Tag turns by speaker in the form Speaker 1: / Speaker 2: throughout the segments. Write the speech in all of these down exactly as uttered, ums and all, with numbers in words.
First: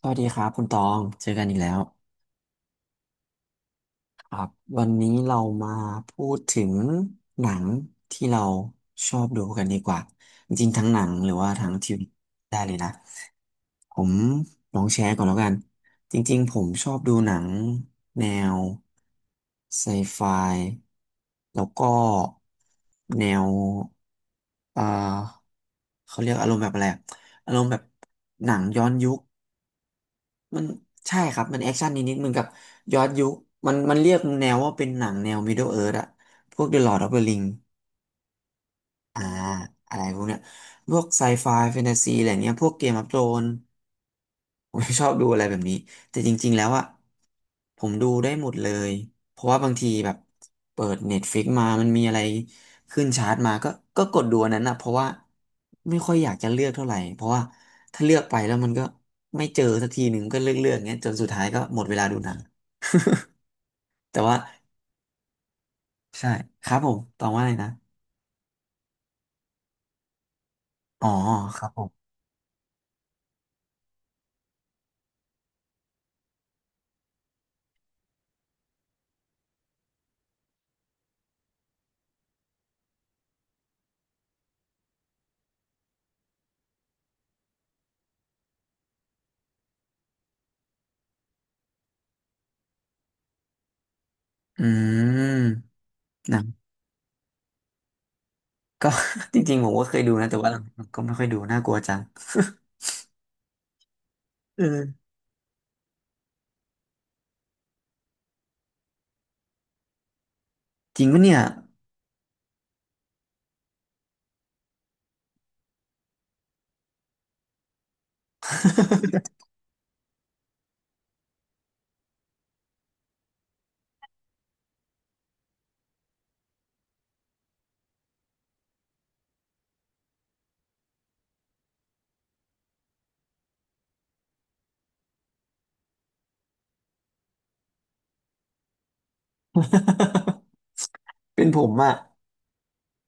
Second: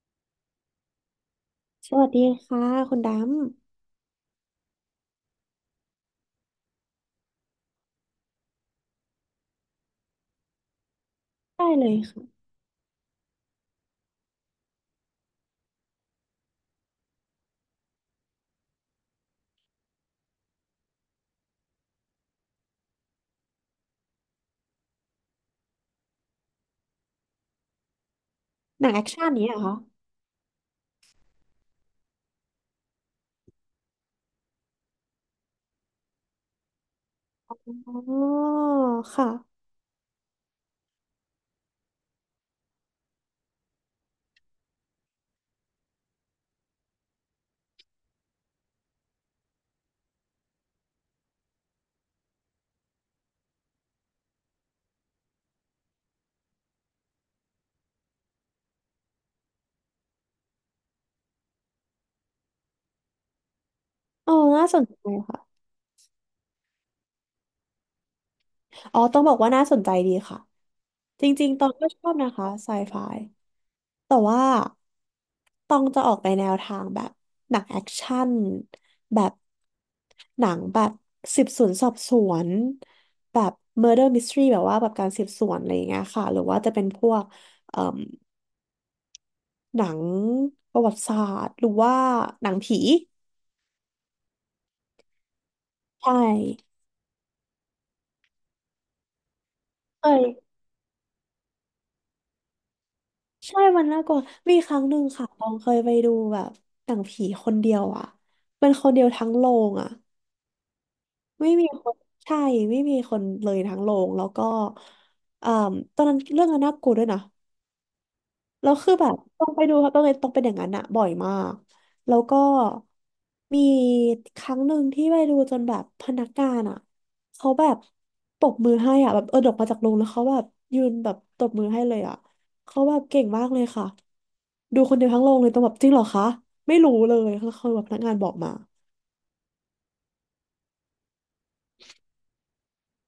Speaker 1: สวัสดีครับคุณตอง เจอกันอีกแล้ว
Speaker 2: สวัสดีค่ะคุณด
Speaker 1: ครับวันนี้เรามาพูดถึงหนังที่เราชอบดูกันดีกว่า จริงๆทั้งหนังหรือว่า
Speaker 2: ำได้
Speaker 1: ทั้ง
Speaker 2: เล
Speaker 1: ที
Speaker 2: ย
Speaker 1: วี
Speaker 2: ค่ะ
Speaker 1: ได้เลยนะ ผมลองแชร์ก่อนแล้วกัน จริงๆผมชอบดูหนังแนวไซไฟ แล้วก็แนวเอ่อเขาเรียกอารมณ์แบบอะไรอะอารมณ์แบบหนังย้
Speaker 2: ห
Speaker 1: อ
Speaker 2: นั
Speaker 1: น
Speaker 2: งแอค
Speaker 1: ยุค
Speaker 2: ชั่นนี้เหรอคะ
Speaker 1: มันใช่ครับ มันแอคชั่นนิดๆเหมือนกับย้อนยุคมันมันเรียกแนวว่าเป็นหนังแนว Middle Earth อะพวก The Lord of the Ring
Speaker 2: อ๋อ
Speaker 1: อ่า
Speaker 2: ค่ะ
Speaker 1: อะไรพวกเนี้ยพวกไซไฟแฟนตาซีอะไรเนี้ยพวกเกมออฟโธรนผม ไม่ชอบดูอะไรแบบนี้ แต่จริงๆแล้วอะผมดูได้หมดเลย เพราะว่าบางทีแบบเปิด Netflix มามันมีอะไรขึ้นชาร์ตมาก็ก็กดดูอันนั้นนะเพราะว่าไม่ค่อยอยากจะเลือกเท่าไหร่ เพราะว่าถ้าเลือกไปแล้วมันก็ไม่เจอสักทีหนึ่งก็เลือกเลือกเงี้ยจนสุดท้ายก็หมดเวลาดูหนัง แต่
Speaker 2: อ๋อ
Speaker 1: ว่า
Speaker 2: น่าสนใจค่ะ
Speaker 1: ใช่ครับผมตองว่าอะไรนะ
Speaker 2: อ๋อต้องบอกว่าน่าสนใจดีค่ะ
Speaker 1: อ๋อ
Speaker 2: จริง
Speaker 1: ค
Speaker 2: ๆต
Speaker 1: รั
Speaker 2: อ
Speaker 1: บ
Speaker 2: ง
Speaker 1: ผ
Speaker 2: ก็ชอ
Speaker 1: ม
Speaker 2: บนะคะไซไฟแต่ว่าตองจะออกไปแนวทางแบบหนังแอคชั่นแบบหนังแบบสืบสวนสอบสวนแบบ murder mystery แบบว่าแบบการสืบสวนอะไรอย่างเงี้ยค่ะหรือว่าจะเป็นพวกเอ่มหนังประวัติศาสตร์หรือว่าหนังผี
Speaker 1: อื
Speaker 2: ใช่
Speaker 1: ม ก็ จริงๆผมก็เคย
Speaker 2: เค
Speaker 1: ดูนะแต่ว่าหลั
Speaker 2: ย
Speaker 1: งๆก็ไม่ค่อยดูน่ากลัวจัง
Speaker 2: ใช่มันน่ากลัวมี
Speaker 1: เออ
Speaker 2: ครั้งหนึ่งค่ะ ตองเคยไปดูแบบหนังผีคนเดียวอ่ะเป็นคนเดียวทั้งโรงอ่ะ
Speaker 1: จริงปะเนี่ย
Speaker 2: ไม่มีคนใช่ไม่มีคนเลยทั้งโรงแล้วก็เอ่อตอนนั้นเรื่องนั้นน่ากลัวด้วยนะ แล้วคือแบบต้องไปดูครับต้องไปนต้องเป็นอย่างนั้นอะบ่อยมากแล้วก็มีครั้งหนึ่งที่ไปดูจนแบบพนักงานอะเขาแบบตบมือให้อะแบบเออออกมาจากโรงแล้วเขาแบบยืนแบบตบมือให้เลยอะเขาแบบเก่งมากเลยค่ะดูคนเดียวทั้งโรงเลยต้องแบบจริงเหรอคะไม่รู้เลยแล้วเขาแบบพนักงานบอกมา
Speaker 1: เป็นผมอะ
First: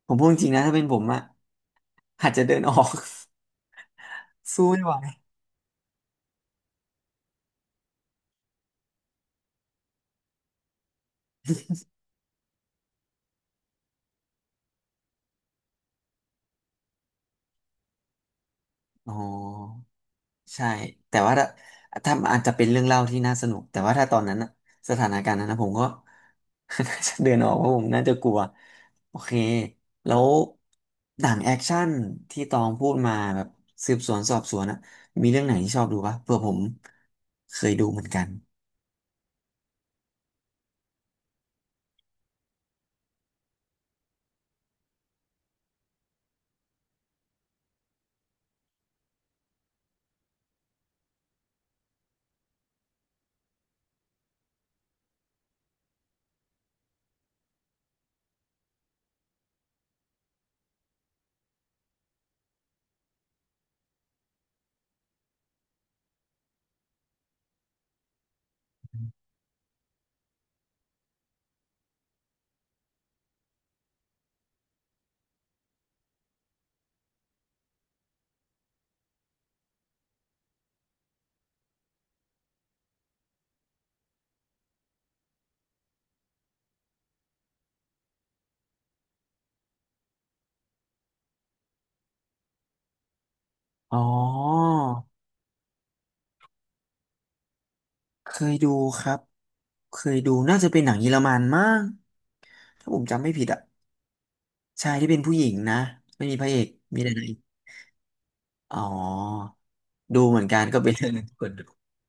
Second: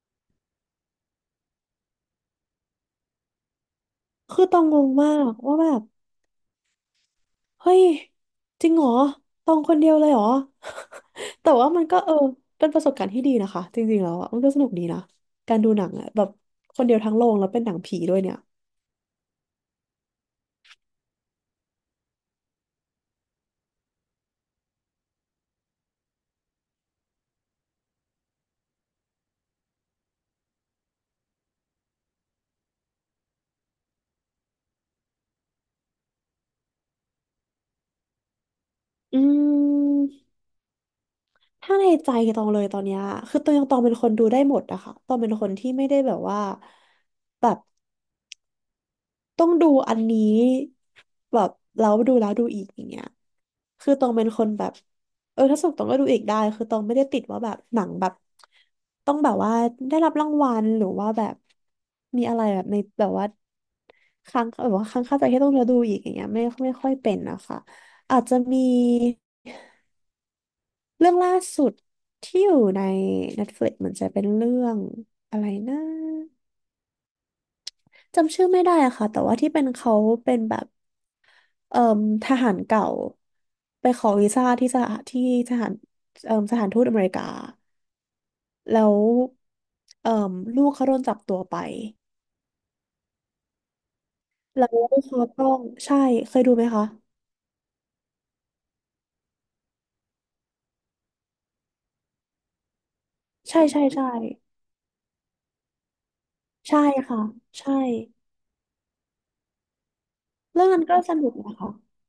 Speaker 1: ผมพูดจริงนะถ้าเป็นผมอะอาจจะเดินออก
Speaker 2: คือ ต้อง
Speaker 1: สู้
Speaker 2: ง
Speaker 1: ไม่
Speaker 2: ง
Speaker 1: ไหว
Speaker 2: มากว่าแบบ เฮ้ยจริงเหรอตองคนเดียวเลยเหรอ แต่ว่ามันก็เออเป็นประสบการณ์ที่ดีนะคะจริงๆแล้วอะมันก็สนุกดีนะการดูหนังอะแบบคนเดียวทั้งโรงแล้วเป็นหนังผีด้วยเนี่ย
Speaker 1: อ๋อ ใช่แต่ว่าถ้าถ้าอาจจะเป็นเรื่องเล่าที่น่าสนุก แต่ว่าถ้าตอนนั้นน่ะสถานการณ์นั้นนะผมก็ น่าจะเดินออกเพราะผมน่าจะกลัวโอเคแล้วหนังแอคชั่นที่ตองพูดมาแบบสืบสวนสอบสวนอะมีเรื่องไหนที่ชอบดูปะเผื่อผมเคยดูเหมือนกัน
Speaker 2: อืมถ้าในใจตองเลยตอนเนี้ยคือตองยังตองเป็นคนดูได้หมดอะค่ะตองเป็นคนที่ไม่ได้แบบว่าแบบ ต้องดูอันนี้แบบแล้วดูแล้วดูอีกอย่างเงี้ยคือตองเป็นคนแบบเออถ้าสนุกตองก็ดูอีกได้คือตองไม่ได้ติดว่าแบบหนังแบบต้องแบบว่าได้รับรางวัลหรือว่าแบบมีอะไรแบบในแบบว่าค้างแบบว่าค้างคาใจที่ต้องแล้วดูอีกอย่างเงี้ยไม่ไม่ค่อยเป็นนะคะอาจจะมีเรื่องล่าสุดที่อยู่ใน Netflix เหมือนจะเป็นเรื่องอะไรนะจำชื่อไม่ได้อะค่ะแต่ว่าที่เป็นเขาเป็นแบบ เอ่มทหารเก่าไปขอวีซ่าที่สถานที่ทหารเอ่มสถานทูตอเมริกาแล้วเอ่มลูกเขาโดนจับตัวไป
Speaker 1: อ๋อ
Speaker 2: แล้วเขาต้องใช่เคยดูไหมคะ
Speaker 1: เคยดูครับเคยดูน่าจะเป็นหนังเยอรมันมั้งถ้าผมจำไม่ผิดอะ
Speaker 2: ใช่ใช่ใช่
Speaker 1: ใชายที่เป็นผู้หญิงนะไม่มีพระเอก
Speaker 2: ใช่
Speaker 1: มีแต่
Speaker 2: ค่ะ
Speaker 1: นางเอก
Speaker 2: ใช่
Speaker 1: อ๋อดูเหมือนกั
Speaker 2: เรื่
Speaker 1: น
Speaker 2: อง
Speaker 1: ก็
Speaker 2: นั้น
Speaker 1: เป็น
Speaker 2: ก็
Speaker 1: เรื่อ
Speaker 2: ส
Speaker 1: งหนึ่ง
Speaker 2: นุก
Speaker 1: ที่ควร
Speaker 2: นะ
Speaker 1: ดู
Speaker 2: คะ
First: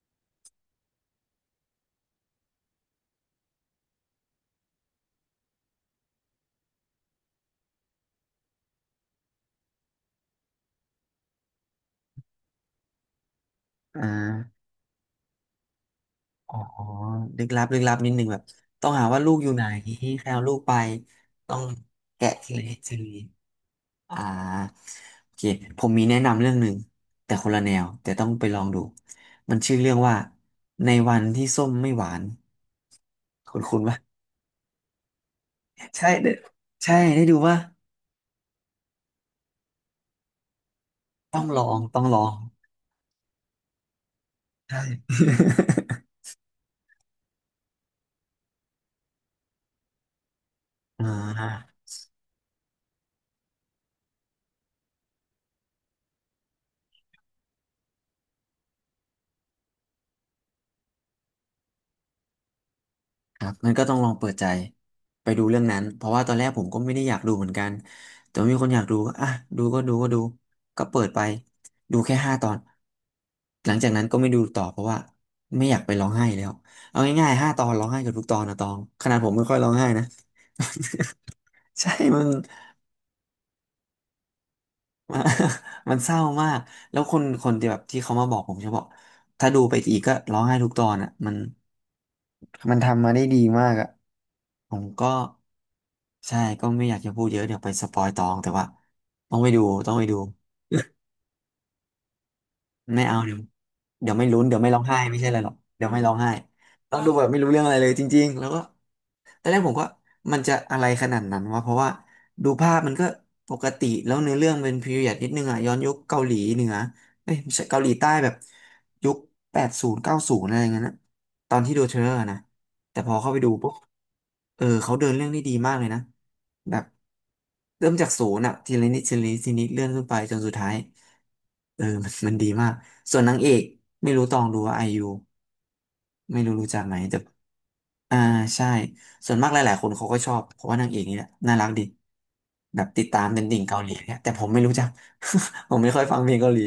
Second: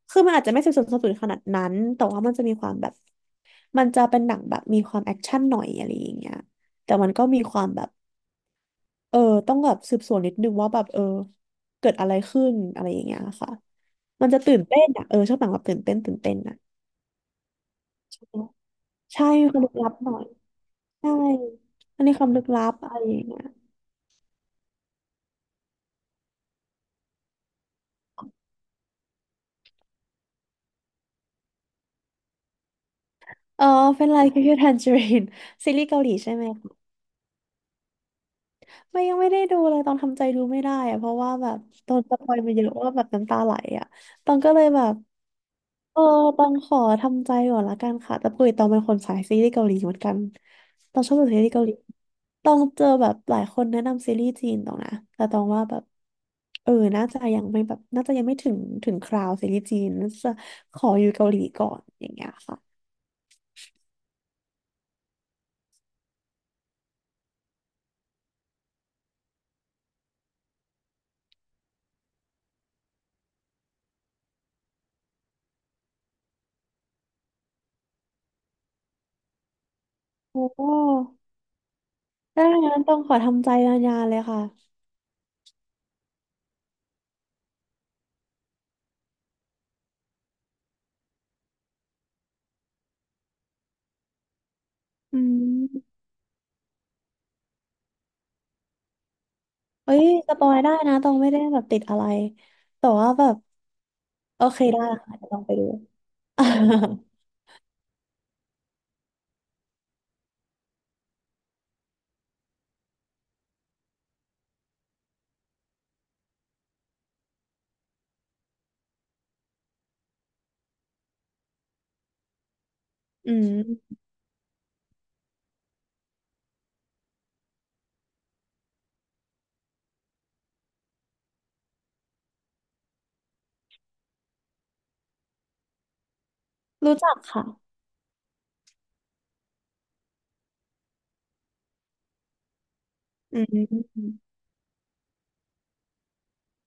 Speaker 2: คือมันอาจจะไม่สืบสวนสอบสวนขนาดนั้นแต่ว่ามันจะมีความแบบมันจะเป็นหนังแบบมีความแอคชั่นหน่อยอะไรอย่างเงี้ยแต่มันก็มีความแบบเออต้องแบบสืบสวนนิดนึงว่าแบบเออเกิดอะไรขึ้นอะไรอย่างเงี้ยค่ะ
Speaker 1: อ่
Speaker 2: มันจะตื่
Speaker 1: า
Speaker 2: นเต้นอ่ะเออชอบหนังแบบตื่นเต้นตื่นเต้น
Speaker 1: อ๋
Speaker 2: อ่ะ
Speaker 1: อลึกลับลึกลับนิดนึงแบบต้องหาว่า
Speaker 2: ใช่
Speaker 1: ลูกอ
Speaker 2: มี
Speaker 1: ยู่
Speaker 2: ควา
Speaker 1: ไห
Speaker 2: ม
Speaker 1: น
Speaker 2: ลึกลับหน่อ
Speaker 1: ใค
Speaker 2: ย
Speaker 1: รเอาลูกไป
Speaker 2: ใช่
Speaker 1: ต้อง
Speaker 2: อันนี้ค
Speaker 1: แกะ
Speaker 2: วามลึก
Speaker 1: ที
Speaker 2: ลั
Speaker 1: ละนิ
Speaker 2: บ
Speaker 1: ดที
Speaker 2: อะไร
Speaker 1: ละ
Speaker 2: อ
Speaker 1: นิ
Speaker 2: ย่า
Speaker 1: ด
Speaker 2: งเงี้ย
Speaker 1: อ่าโอเคผมมีแนะนำเรื่องหนึ่งแต่คนละแนวแต่ต้องไปลองดูมันชื่อเรื่องว่าในวันที่ส้มไม่หวาน คุณ
Speaker 2: เออ
Speaker 1: คุณว่า
Speaker 2: เป็นไรคิวคิวทันจริน ซีรีส์เกาห
Speaker 1: ใช่
Speaker 2: ลี
Speaker 1: ได้
Speaker 2: ใช่ไหมคะ
Speaker 1: ใช่ได้ดูว่า
Speaker 2: ไม่ยังไม่ได้ดูเลยตองทำใจดูไม่ได้อะเพราะว่า
Speaker 1: ต้อง
Speaker 2: แบบ
Speaker 1: ลอง
Speaker 2: โด
Speaker 1: ต้อ
Speaker 2: น
Speaker 1: ง
Speaker 2: ส
Speaker 1: ลอ
Speaker 2: ปอ
Speaker 1: ง
Speaker 2: ยมาเยอะว่าแบบน้ำตาไหลอ่ะตองก็เลยแบ
Speaker 1: ใช่
Speaker 2: บ เออ ต้องขอทำใจก่อนละกันค่ะแต่ปกติต้องเป็นคนสายซีรีส์เกาหลีเหมือนกันต้อ
Speaker 1: อ่
Speaker 2: งชอบดูซีรีส์เกาหลี
Speaker 1: า
Speaker 2: ต้องเจอแบบหลายคนแนะนำซีรีส์จีนตองนะแต่ต้องว่าแบบเออน่าจะยังไม่แบบน่าจะยังไม่ถึงถึงคราวซีรีส์จีนน่าจะขออยู่เกาหลีก่อนอย่างเงี้ยค่ะ
Speaker 1: ครับมันก็ต้องลองเปิดใจไปดูเรื่องนั้นเพราะว่าตอนแรกผมก็ไม่ได้อยากดูเหมือนกันแต่ว่ามีคนอยากดูก็อ่ะดูก็ดูก็ดูก็เปิดไปดูแค่ห้าตอนหลังจากนั้นก็ไม่ดูต่อเพราะว่าไม่อยากไปร้องไห้แล้วเอาง่ายๆห้าตอนร้องไห้เกับทุกตอนนะตองขนาดผมไม่ค่อยร้องไห้นะ
Speaker 2: โอ้
Speaker 1: ใช่มัน
Speaker 2: ได้งั้นต้องขอทำใจนานๆเลยค่ะ
Speaker 1: มันมันเศร้ามากแล้วคนคนที่แบบที่เขามาบอกผมจะบอกถ้าดูไปอีกก็ร้องไห้ทุกตอนอ่ะมัน มันทำมาได้ดีมากอ่ะผมก็
Speaker 2: อืม
Speaker 1: ใช่ก็ไม่อยากจะพูดเยอะเดี๋ยวไปสปอยตองแต่ว่าต้องไปดูต้
Speaker 2: เอ้
Speaker 1: องไป
Speaker 2: ย
Speaker 1: ดู
Speaker 2: สปอยได้นะต้องไม่ได้แบบติดอะไรแต่
Speaker 1: ไม่
Speaker 2: ว่า
Speaker 1: เอา
Speaker 2: แบ
Speaker 1: เดี๋
Speaker 2: บ
Speaker 1: ยวเดี๋ยวไม่ลุ้
Speaker 2: โอ
Speaker 1: นเดี๋ย
Speaker 2: เค
Speaker 1: วไม่ร้อ
Speaker 2: ได้
Speaker 1: งไห้
Speaker 2: ค่ะ
Speaker 1: ไม่ใช่
Speaker 2: เดี๋ยว
Speaker 1: อะ
Speaker 2: ต้
Speaker 1: ไร
Speaker 2: อง
Speaker 1: หร
Speaker 2: ไป
Speaker 1: อก
Speaker 2: ดู
Speaker 1: เดี๋ยวไม่ร้องไห้ ต้องดูแบบไม่รู้เรื่องอะไรเลยจริงๆแล้วก็ ตอนแรกผมก็มันจะอะไรขนาดนั้นวะเพราะว่าดูภาพมันก็ปกติแล้วเนื้อเรื่องเป็นพีเรียดนิดนึงอ่ะย้อนยุคเกาหลีเหนือเอ้ยไม่ใช่เกาหลีใต้แบบยุคแปดศูนย์เก้าศูนย์อะไรอย่างเงี้ยนะตอนที่ดูเทรลเลอร์นะแต่พอเข้า
Speaker 2: อื
Speaker 1: ไปดูปุ๊บ
Speaker 2: ม
Speaker 1: เออเขาเดินเรื่องได้ดีมากเลยนะแบบเริ่มจากศูนย์อ่ะทีละนิดทีละนิดทีละนิดเลื่อนขึ้นไปจนสุดท้าย เออ มันมันดีมากส่วนนางเอกไม่รู้ตองดูว่าไอยูไม่รู้รู้จักไหม
Speaker 2: รู้จัก
Speaker 1: แต่
Speaker 2: ค่ะ
Speaker 1: อ่าใช่ส่วนมากหลายๆคนเขาก็ชอบเพราะว่านางเอกนี่แหละน่ารักดีแบบติดตาม
Speaker 2: อื
Speaker 1: เป็นติ่งเกาหลีเนี่ย
Speaker 2: ม
Speaker 1: แต่ผมไม่รู้จัก ผมไม่ค่อยฟังเพลงเกาหลี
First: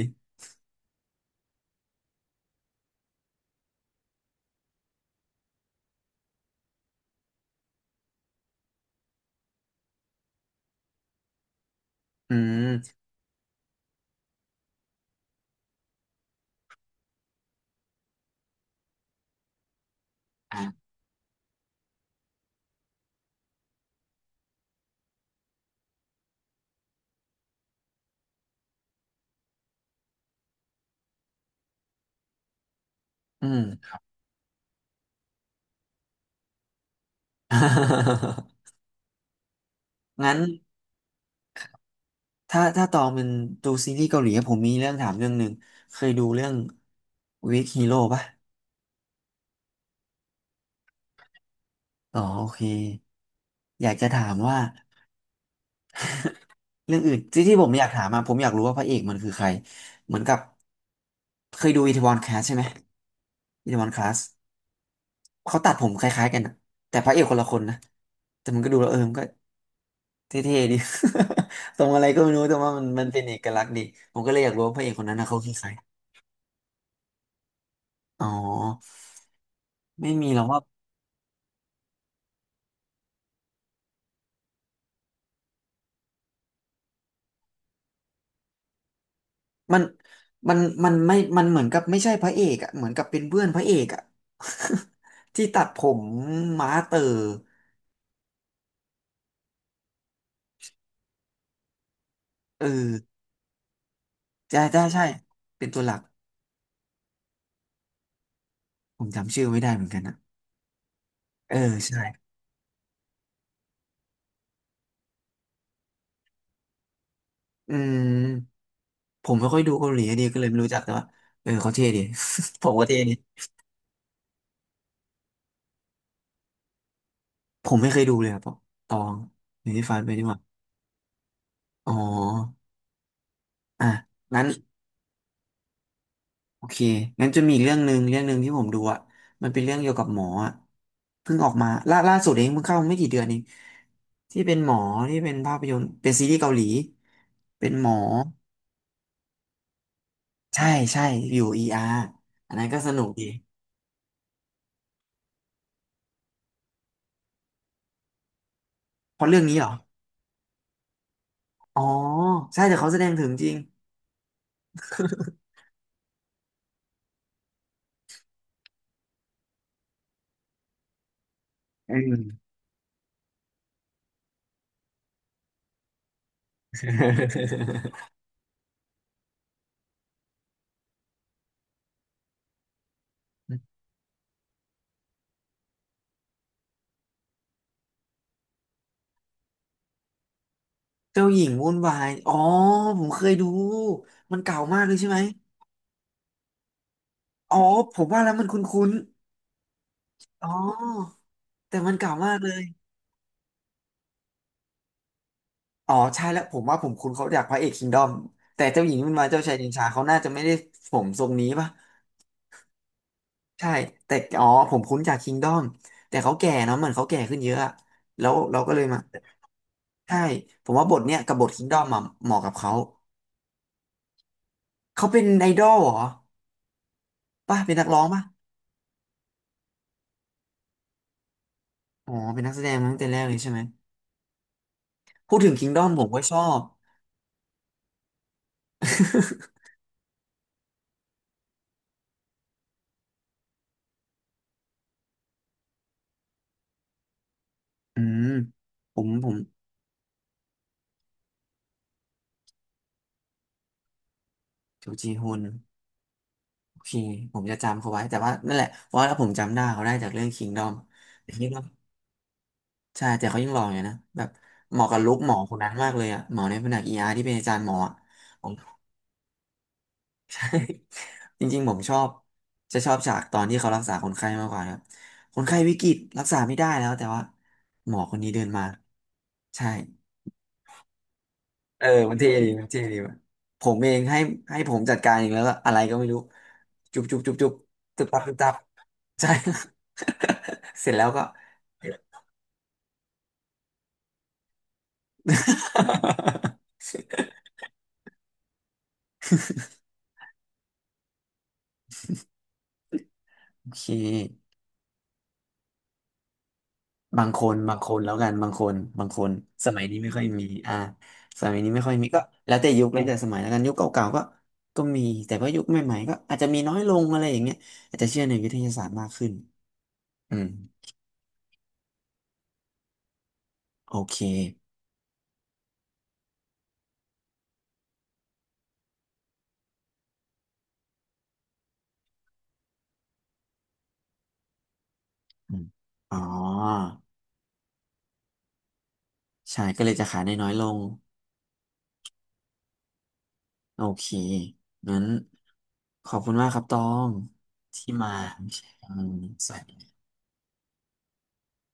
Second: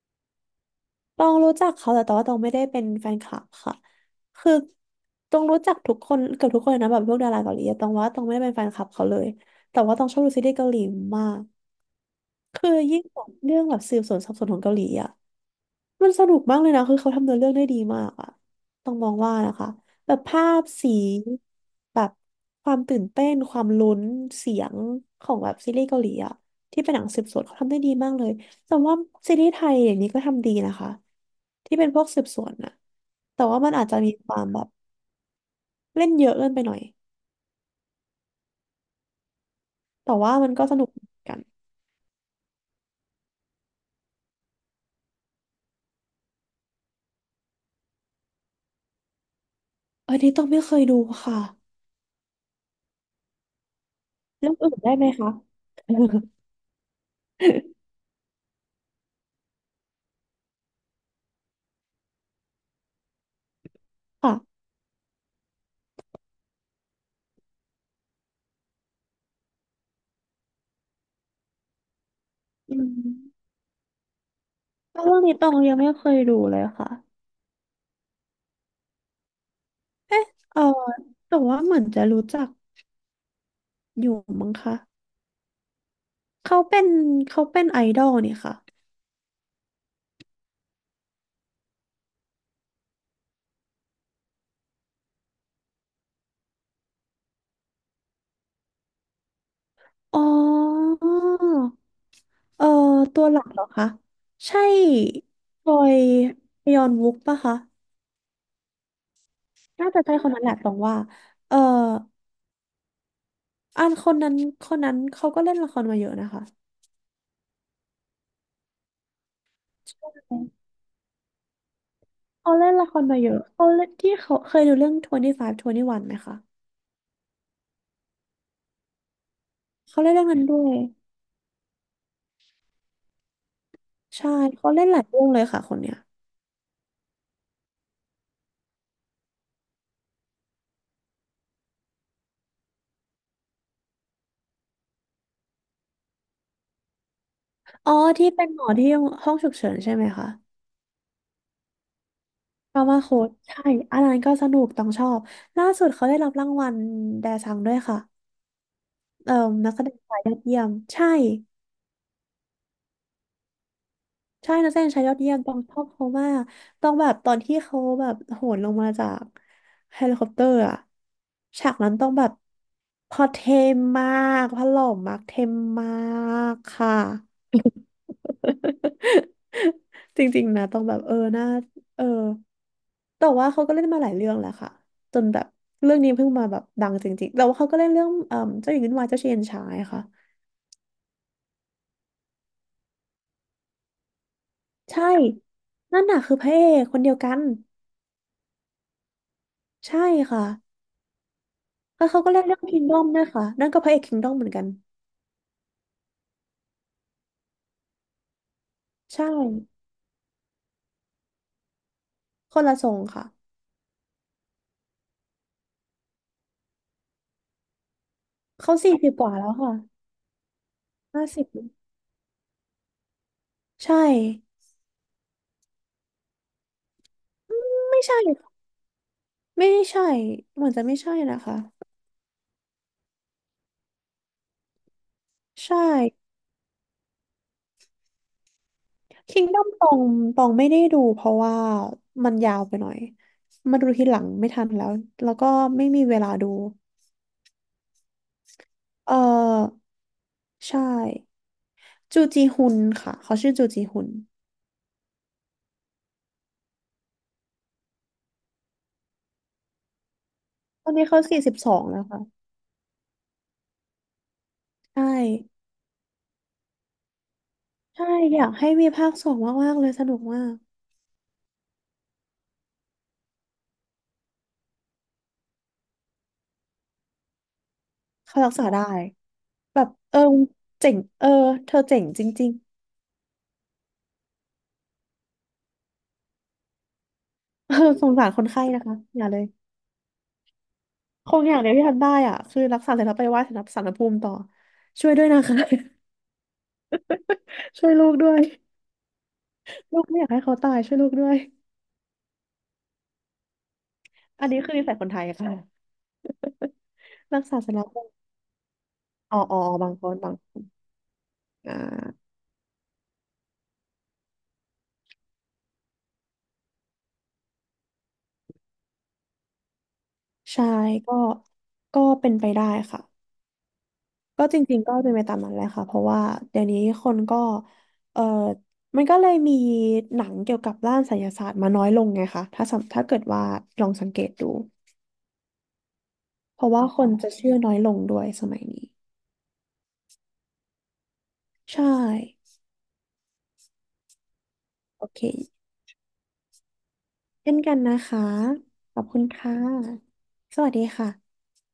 Speaker 2: ตองรู้จักเขาแต่ตองว่าตองไม่ได้เป็นแฟนคลับค่ะคือตองรู้จักทุกคนเกือบทุกคนเลยนะแบบพวกดาราเกาหลีอะตองว่าตองไม่ได้เป็นแฟนคลับเขาเลยแต่ว่าตองชอบดูซีรีส์เกาหลีมาก
Speaker 1: อื
Speaker 2: คือ
Speaker 1: ม
Speaker 2: ยิ่งแบบเรื่องแบบสืบสวนสอบสวนของเกาหลีอะ มันสนุกมากเลยนะ คือเขาทำเนื้อเรื่องได้ดีมากอะต้องมองว่านะคะแบบภาพ
Speaker 1: อ่ะ
Speaker 2: สีแบบความตื่นเต้นความลุ้นเสียงของแบบซีรีส์เกาหลีอะที่เป็นหนังสืบสวนเขาทำได้ดีมากเลย แต่ว่าซีรีส์ไทยเดี๋ยวนี้ก็ทำดีนะคะที่เป็นพวกสืบสวนอะแต่
Speaker 1: อื
Speaker 2: ว่า
Speaker 1: ม
Speaker 2: มันอาจจะมีความแบบเล่นเยอะเกินไปหน่อย แต่ว่า
Speaker 1: งั้น
Speaker 2: มันก็สนุกเหมือนกัน
Speaker 1: ถ้าถ้าตองเป็นดูซีรีส์เกาหลีผมมีเรื่องถามเรื่องหนึ่งเคยดูเรื่อง ดับเบิลยู อี เอ เค ฮีโร่ ป่ะ
Speaker 2: อันนี้ต้องไม่เคยดูค่ะ
Speaker 1: อ๋อโอเคอยากจะถาม
Speaker 2: เรื่อง
Speaker 1: ว่า
Speaker 2: อื่นได้ไหมคะ
Speaker 1: เรื่องอื่นที่ที่ผมอยากถามมาผมอยากรู้ว่าพระเอกมันคือใครเหมือนกับเคยดูอีทวอนคลาสใช่ไหมอีทวอนคลาส
Speaker 2: ค่ะ
Speaker 1: เขาตัดผมคล้ายๆกันนะแต่พระเอกคนละคนนะแต่มันก็ดูแล้วเออมันก็เท่ๆดี ตรงอะไรก็ไม่รู้แต่ว่า
Speaker 2: อื
Speaker 1: มัน
Speaker 2: ม
Speaker 1: มันเป็นเอกลักษณ์ดีผมก็เลยอยากรู้ว่าพระเอกคนนั้
Speaker 2: เรื่
Speaker 1: น
Speaker 2: อง
Speaker 1: นะ
Speaker 2: นี้
Speaker 1: เขา
Speaker 2: ตอ
Speaker 1: คือ
Speaker 2: ง
Speaker 1: ใคร
Speaker 2: ยังไม่เคยดูเลยค่ะ
Speaker 1: อ๋อไม่มีหรอก
Speaker 2: เอ
Speaker 1: ว่า
Speaker 2: อแต่ว่าเหมือนจะรู้จักอยู่มั้งคะเขาเป็นเขาเป็นไอดอลนี่ค่ะ
Speaker 1: มันมันมันไม่มันเหมือนกับไม่ใช่พระเอกอะเหมือนกับเป็นเพื่อนพระเอกอะ ที่ตัดผมม้าเต๋อ
Speaker 2: อ๋อเอ
Speaker 1: เออ
Speaker 2: อตัวหลักเหรอคะ
Speaker 1: ใช่
Speaker 2: ใช่
Speaker 1: ใช่ใช่เป็
Speaker 2: จ
Speaker 1: น
Speaker 2: อ
Speaker 1: ตัวหลั
Speaker 2: ย
Speaker 1: ก
Speaker 2: ยอนวุกปะคะ
Speaker 1: ผมจำชื่อไม่ได้เหมือ
Speaker 2: น่า
Speaker 1: นกั
Speaker 2: จะ
Speaker 1: น
Speaker 2: ใช่
Speaker 1: นะ
Speaker 2: คนนั้นแหละตรงว่า
Speaker 1: เอ
Speaker 2: เอ
Speaker 1: อ
Speaker 2: อ
Speaker 1: ใช่
Speaker 2: อันคนนั้นคนนั้นเขาก็เล่นละครมาเยอะนะคะ
Speaker 1: อืมผมไม่ค่อยดูเกาหลีอะดีก็เลยไม่รู้จักแต่ว่าเออเขาเท่ดี
Speaker 2: เขา
Speaker 1: ผ
Speaker 2: เล่
Speaker 1: ม
Speaker 2: น
Speaker 1: ก็
Speaker 2: ละค
Speaker 1: เท่
Speaker 2: ร
Speaker 1: ดี
Speaker 2: มาเยอะเขาเล่นที่เขาเคยดูเรื่องยี่สิบห้า ยี่สิบเอ็ดไหมคะ
Speaker 1: ผมไม่เคยดูเลยครับวตองหรือที่ฟั
Speaker 2: เขา
Speaker 1: นไป
Speaker 2: เล่น
Speaker 1: ดี
Speaker 2: เรื่อง
Speaker 1: กว่า
Speaker 2: นั้นด้วย
Speaker 1: อ๋ออ่ะ
Speaker 2: ใช่
Speaker 1: งั้น
Speaker 2: เขาเล่นหลายเรื่องเลยค่ะคนเนี้ย
Speaker 1: โอเคงั้นจะมีอีกเรื่องหนึ่งเรื่องหนึ่งที่ผมดูอ่ะมันเป็นเรื่องเกี่ยวกับหมออ่ะเพิ่งออกมาล่าล่าสุดเองเพิ่งเข้าไม่กี่เดือนเองที่เป็นหมอที่เป็นภาพยนตร์เป็นซีรีส์เกาหลีเป็นหม
Speaker 2: อ๋อ
Speaker 1: อ
Speaker 2: ที่เป็นหมอที่ห้องฉุกเฉินใช่ไหมคะ
Speaker 1: ใช่ใช่อยู่เออาร์อันนั้น
Speaker 2: ด
Speaker 1: ก็
Speaker 2: รา
Speaker 1: ส
Speaker 2: ม่า
Speaker 1: นุก
Speaker 2: โค้
Speaker 1: ดี
Speaker 2: ดใช่อันนั้นก็สนุกต้องชอบล่าสุดเขาได้รับรางวัลแดซังด้วยค่ะ
Speaker 1: เพราะ
Speaker 2: เอ่อ
Speaker 1: เรื่องนี้เหร
Speaker 2: นั
Speaker 1: อ
Speaker 2: กแสดงชายยอดเยี่ยมใช่
Speaker 1: อ๋อใช่แต่เขาแสดงถึงจริง
Speaker 2: ใช่นักแสดงชายยอดเยี่ยมต้องชอบเขามากต้องแบบตอนที่เขาแบบโหนลงมาจากเฮลิคอปเตอร์อะฉากนั้
Speaker 1: อื
Speaker 2: นต้อง
Speaker 1: ม
Speaker 2: แบบพอเทมมากพอหล่อมากเทมมากค่ะ จริงๆนะต้องแบบเออน่าเออแต่ว่าเขาก็ เล่นมาหลายเรื่องแล้วค่ะจนแบบเรื่องนี้เพิ่งมาแบบดังจริงๆแต่ว่าเขาก็เล่นเรื่องเอ่อเจ้าหญิงวุ่นวายเจ้าชายเย็นชายค่ะ
Speaker 1: เจ้าหญิงวุ่นวายอ๋อผมเคยดูมันเก่ามากเลย
Speaker 2: ใช่
Speaker 1: ใช่ไหม
Speaker 2: นั่นน่ะคือพระเอกคนเดียวกัน
Speaker 1: อ๋อผมว่าแล้วมันคุ้น
Speaker 2: ใช่ค่ะ
Speaker 1: ๆอ๋อแต่มัน
Speaker 2: แล้ว
Speaker 1: เก่า
Speaker 2: เขาก็
Speaker 1: มาก
Speaker 2: เล่น
Speaker 1: เล
Speaker 2: เรื่อ
Speaker 1: ย
Speaker 2: งคิงดอมด้วยค่ะนั่นก็พระเอกคิงดอมเหมือนกัน
Speaker 1: อ๋อใช่แล้วผมว่าผมคุ้นเขาจากพระเอกคิงดอมแต่เจ้าหญิงวุ่นวา
Speaker 2: ใช่
Speaker 1: ยเจ้าชายชิงช้าเขาน่าจะไม่ได้ผมทรงนี้ป่ะ
Speaker 2: คนละทรงค่ะ
Speaker 1: ใช่แต่อ๋อผมคุ้นจากคิงดอมแต่เขาแก่เนาะเหมือนเขาแก่ขึ้นเยอะอะแล้วเราก็
Speaker 2: เขา
Speaker 1: เลย
Speaker 2: สี่
Speaker 1: มา
Speaker 2: สิบกว่าแล้วค่ะ
Speaker 1: ใช่ผมว่าบทเนี้ย
Speaker 2: ห้า
Speaker 1: กับบ
Speaker 2: สิบ
Speaker 1: ทคิงดอมมาเหมาะกับเขา
Speaker 2: ใช่
Speaker 1: เขาเป็นไอดอลเหรอป่ะเป็นนักร้
Speaker 2: ไม่
Speaker 1: อง
Speaker 2: ใช่
Speaker 1: ป่ะ
Speaker 2: ไม่ใช่เหมือนจะไม่ใช่นะคะ
Speaker 1: อ๋อเป็นนักแสดงมาตั้งแต่แรกเลยใช่ไหมพูดถึงคิง
Speaker 2: ใช่
Speaker 1: ดอมผมก็ชอบ
Speaker 2: คิงด o มตองตองไม่ได้ดูเพราะว่ามันยาวไปหน่อยมาดูทีหลังไม่ทันแล้วแล้วก็ไม่มีเวลาดู
Speaker 1: อืมผม
Speaker 2: เอ
Speaker 1: ผม
Speaker 2: อใช่จูจีฮุนค่ะเขาชื่อจูจีฮุน
Speaker 1: จูจีฮุนโอเคผมจะจำเขาไว้แต่ว่านั่นแหละเพราะว่าผมจำหน้าเขาได้จากเรื่องคิงดอม
Speaker 2: ตอนนี้เขา
Speaker 1: แต่
Speaker 2: สี่
Speaker 1: คิง
Speaker 2: สิ
Speaker 1: ด
Speaker 2: บ
Speaker 1: อม
Speaker 2: สองแล้วค่ะ
Speaker 1: ใช่แต่เขายังหล่ออยู่นะแบบเหมาะกับ
Speaker 2: ใช่
Speaker 1: ลุคหมอคนนั้นมากเลยอะหมอในแผนกเออาร์ที่เป็นอาจารย์หมออะ
Speaker 2: ใช่อยากให้มีภาคสองมากๆเลยสนุกมาก
Speaker 1: จริงๆผมชอบจะชอบฉากตอนที่เขารักษาคนไข้มากกว่าครับคนไข้วิกฤตรักษาไม่ได้แล้วแต่ว่าหมอคนนี้
Speaker 2: เขา
Speaker 1: เดิน
Speaker 2: รัก
Speaker 1: มา
Speaker 2: ษาได้
Speaker 1: ใช่
Speaker 2: แบบเออเจ๋งเออเธอ
Speaker 1: เออ
Speaker 2: เจ๋ง
Speaker 1: มัน
Speaker 2: จ
Speaker 1: เท่
Speaker 2: ริ
Speaker 1: ดี
Speaker 2: ง
Speaker 1: มันเท่ดีว่ะผมเองให้ให้ผมจัดการเองแล้วก็อะไรก็ไม่รู้จุบจุบจุบจุบ
Speaker 2: ๆ เออ
Speaker 1: ตึ
Speaker 2: ส
Speaker 1: บ
Speaker 2: ง
Speaker 1: ตับ
Speaker 2: สาร
Speaker 1: ตึบ
Speaker 2: คน
Speaker 1: ตับ
Speaker 2: ไข้นะคะอย่า
Speaker 1: ใช่
Speaker 2: เลย
Speaker 1: เสร็จแล้วก็
Speaker 2: คงอย่างเดียวที่ทำได้อ่ะคือรักษาเสร็จแล้วไปไหว้สารพระภูมิต่อช่วยด้วยนะคะ ช่วยลูกด้วย ลูกไม่อยากให้เขาตายช่วยลูกด้วย
Speaker 1: โอเค
Speaker 2: อันนี้คือนิสัยคนไทยค่ะ
Speaker 1: บางค
Speaker 2: รัก
Speaker 1: น
Speaker 2: ษาส
Speaker 1: บาง
Speaker 2: น
Speaker 1: ค
Speaker 2: บ
Speaker 1: นแล้วกันบางคนบางคน
Speaker 2: อ๋ออ๋อ
Speaker 1: สมัย
Speaker 2: บาง
Speaker 1: นี้
Speaker 2: ค
Speaker 1: ไม่
Speaker 2: น
Speaker 1: ค่อย
Speaker 2: บาง
Speaker 1: มีอ่าสมัยนี้
Speaker 2: อ่
Speaker 1: ไม่ค่อยมีก็
Speaker 2: า
Speaker 1: แล้วแต่ยุคแล้วแต่สมัยแล้วกันยุคเก่าๆก็ก็มีแต่ว่ายุคใหม่ๆก็อาจจะมีน้อยลงอะไรอย่างเงี้ยอาจจะเชื่อในวิทยาศาสตร์มากขึ้นอืม
Speaker 2: ใช่ก็ก็เป็นไปได้ค่ะ
Speaker 1: โอเค
Speaker 2: ก็จริงๆก็เป็นไปตามนั้นแหละค่ะเพราะว่าเดี๋ยวนี้คนก็เออมันก็เลยมีหนังเกี่ยวกับด้านไสยศาสตร์มาน้อยลงไงคะถ้าสำถ้าเกิดว่าลองสังเกตดู
Speaker 1: อืมอ๋อ
Speaker 2: เพราะว่าคนจะเชื่อน้อยลงด้วยสมัยนี้
Speaker 1: ใช่ก็เลยจะขายได้น้อยลง
Speaker 2: ใช่
Speaker 1: โอเคงั้น
Speaker 2: โอเค
Speaker 1: ขอบคุณมากครับตอง
Speaker 2: เช่นกัน
Speaker 1: ที่
Speaker 2: นะ
Speaker 1: มา
Speaker 2: คะ
Speaker 1: แชร์อื
Speaker 2: ขอบ
Speaker 1: ม
Speaker 2: คุณ
Speaker 1: ส
Speaker 2: ค่
Speaker 1: วัสดี
Speaker 2: ะสวัสดีค่ะ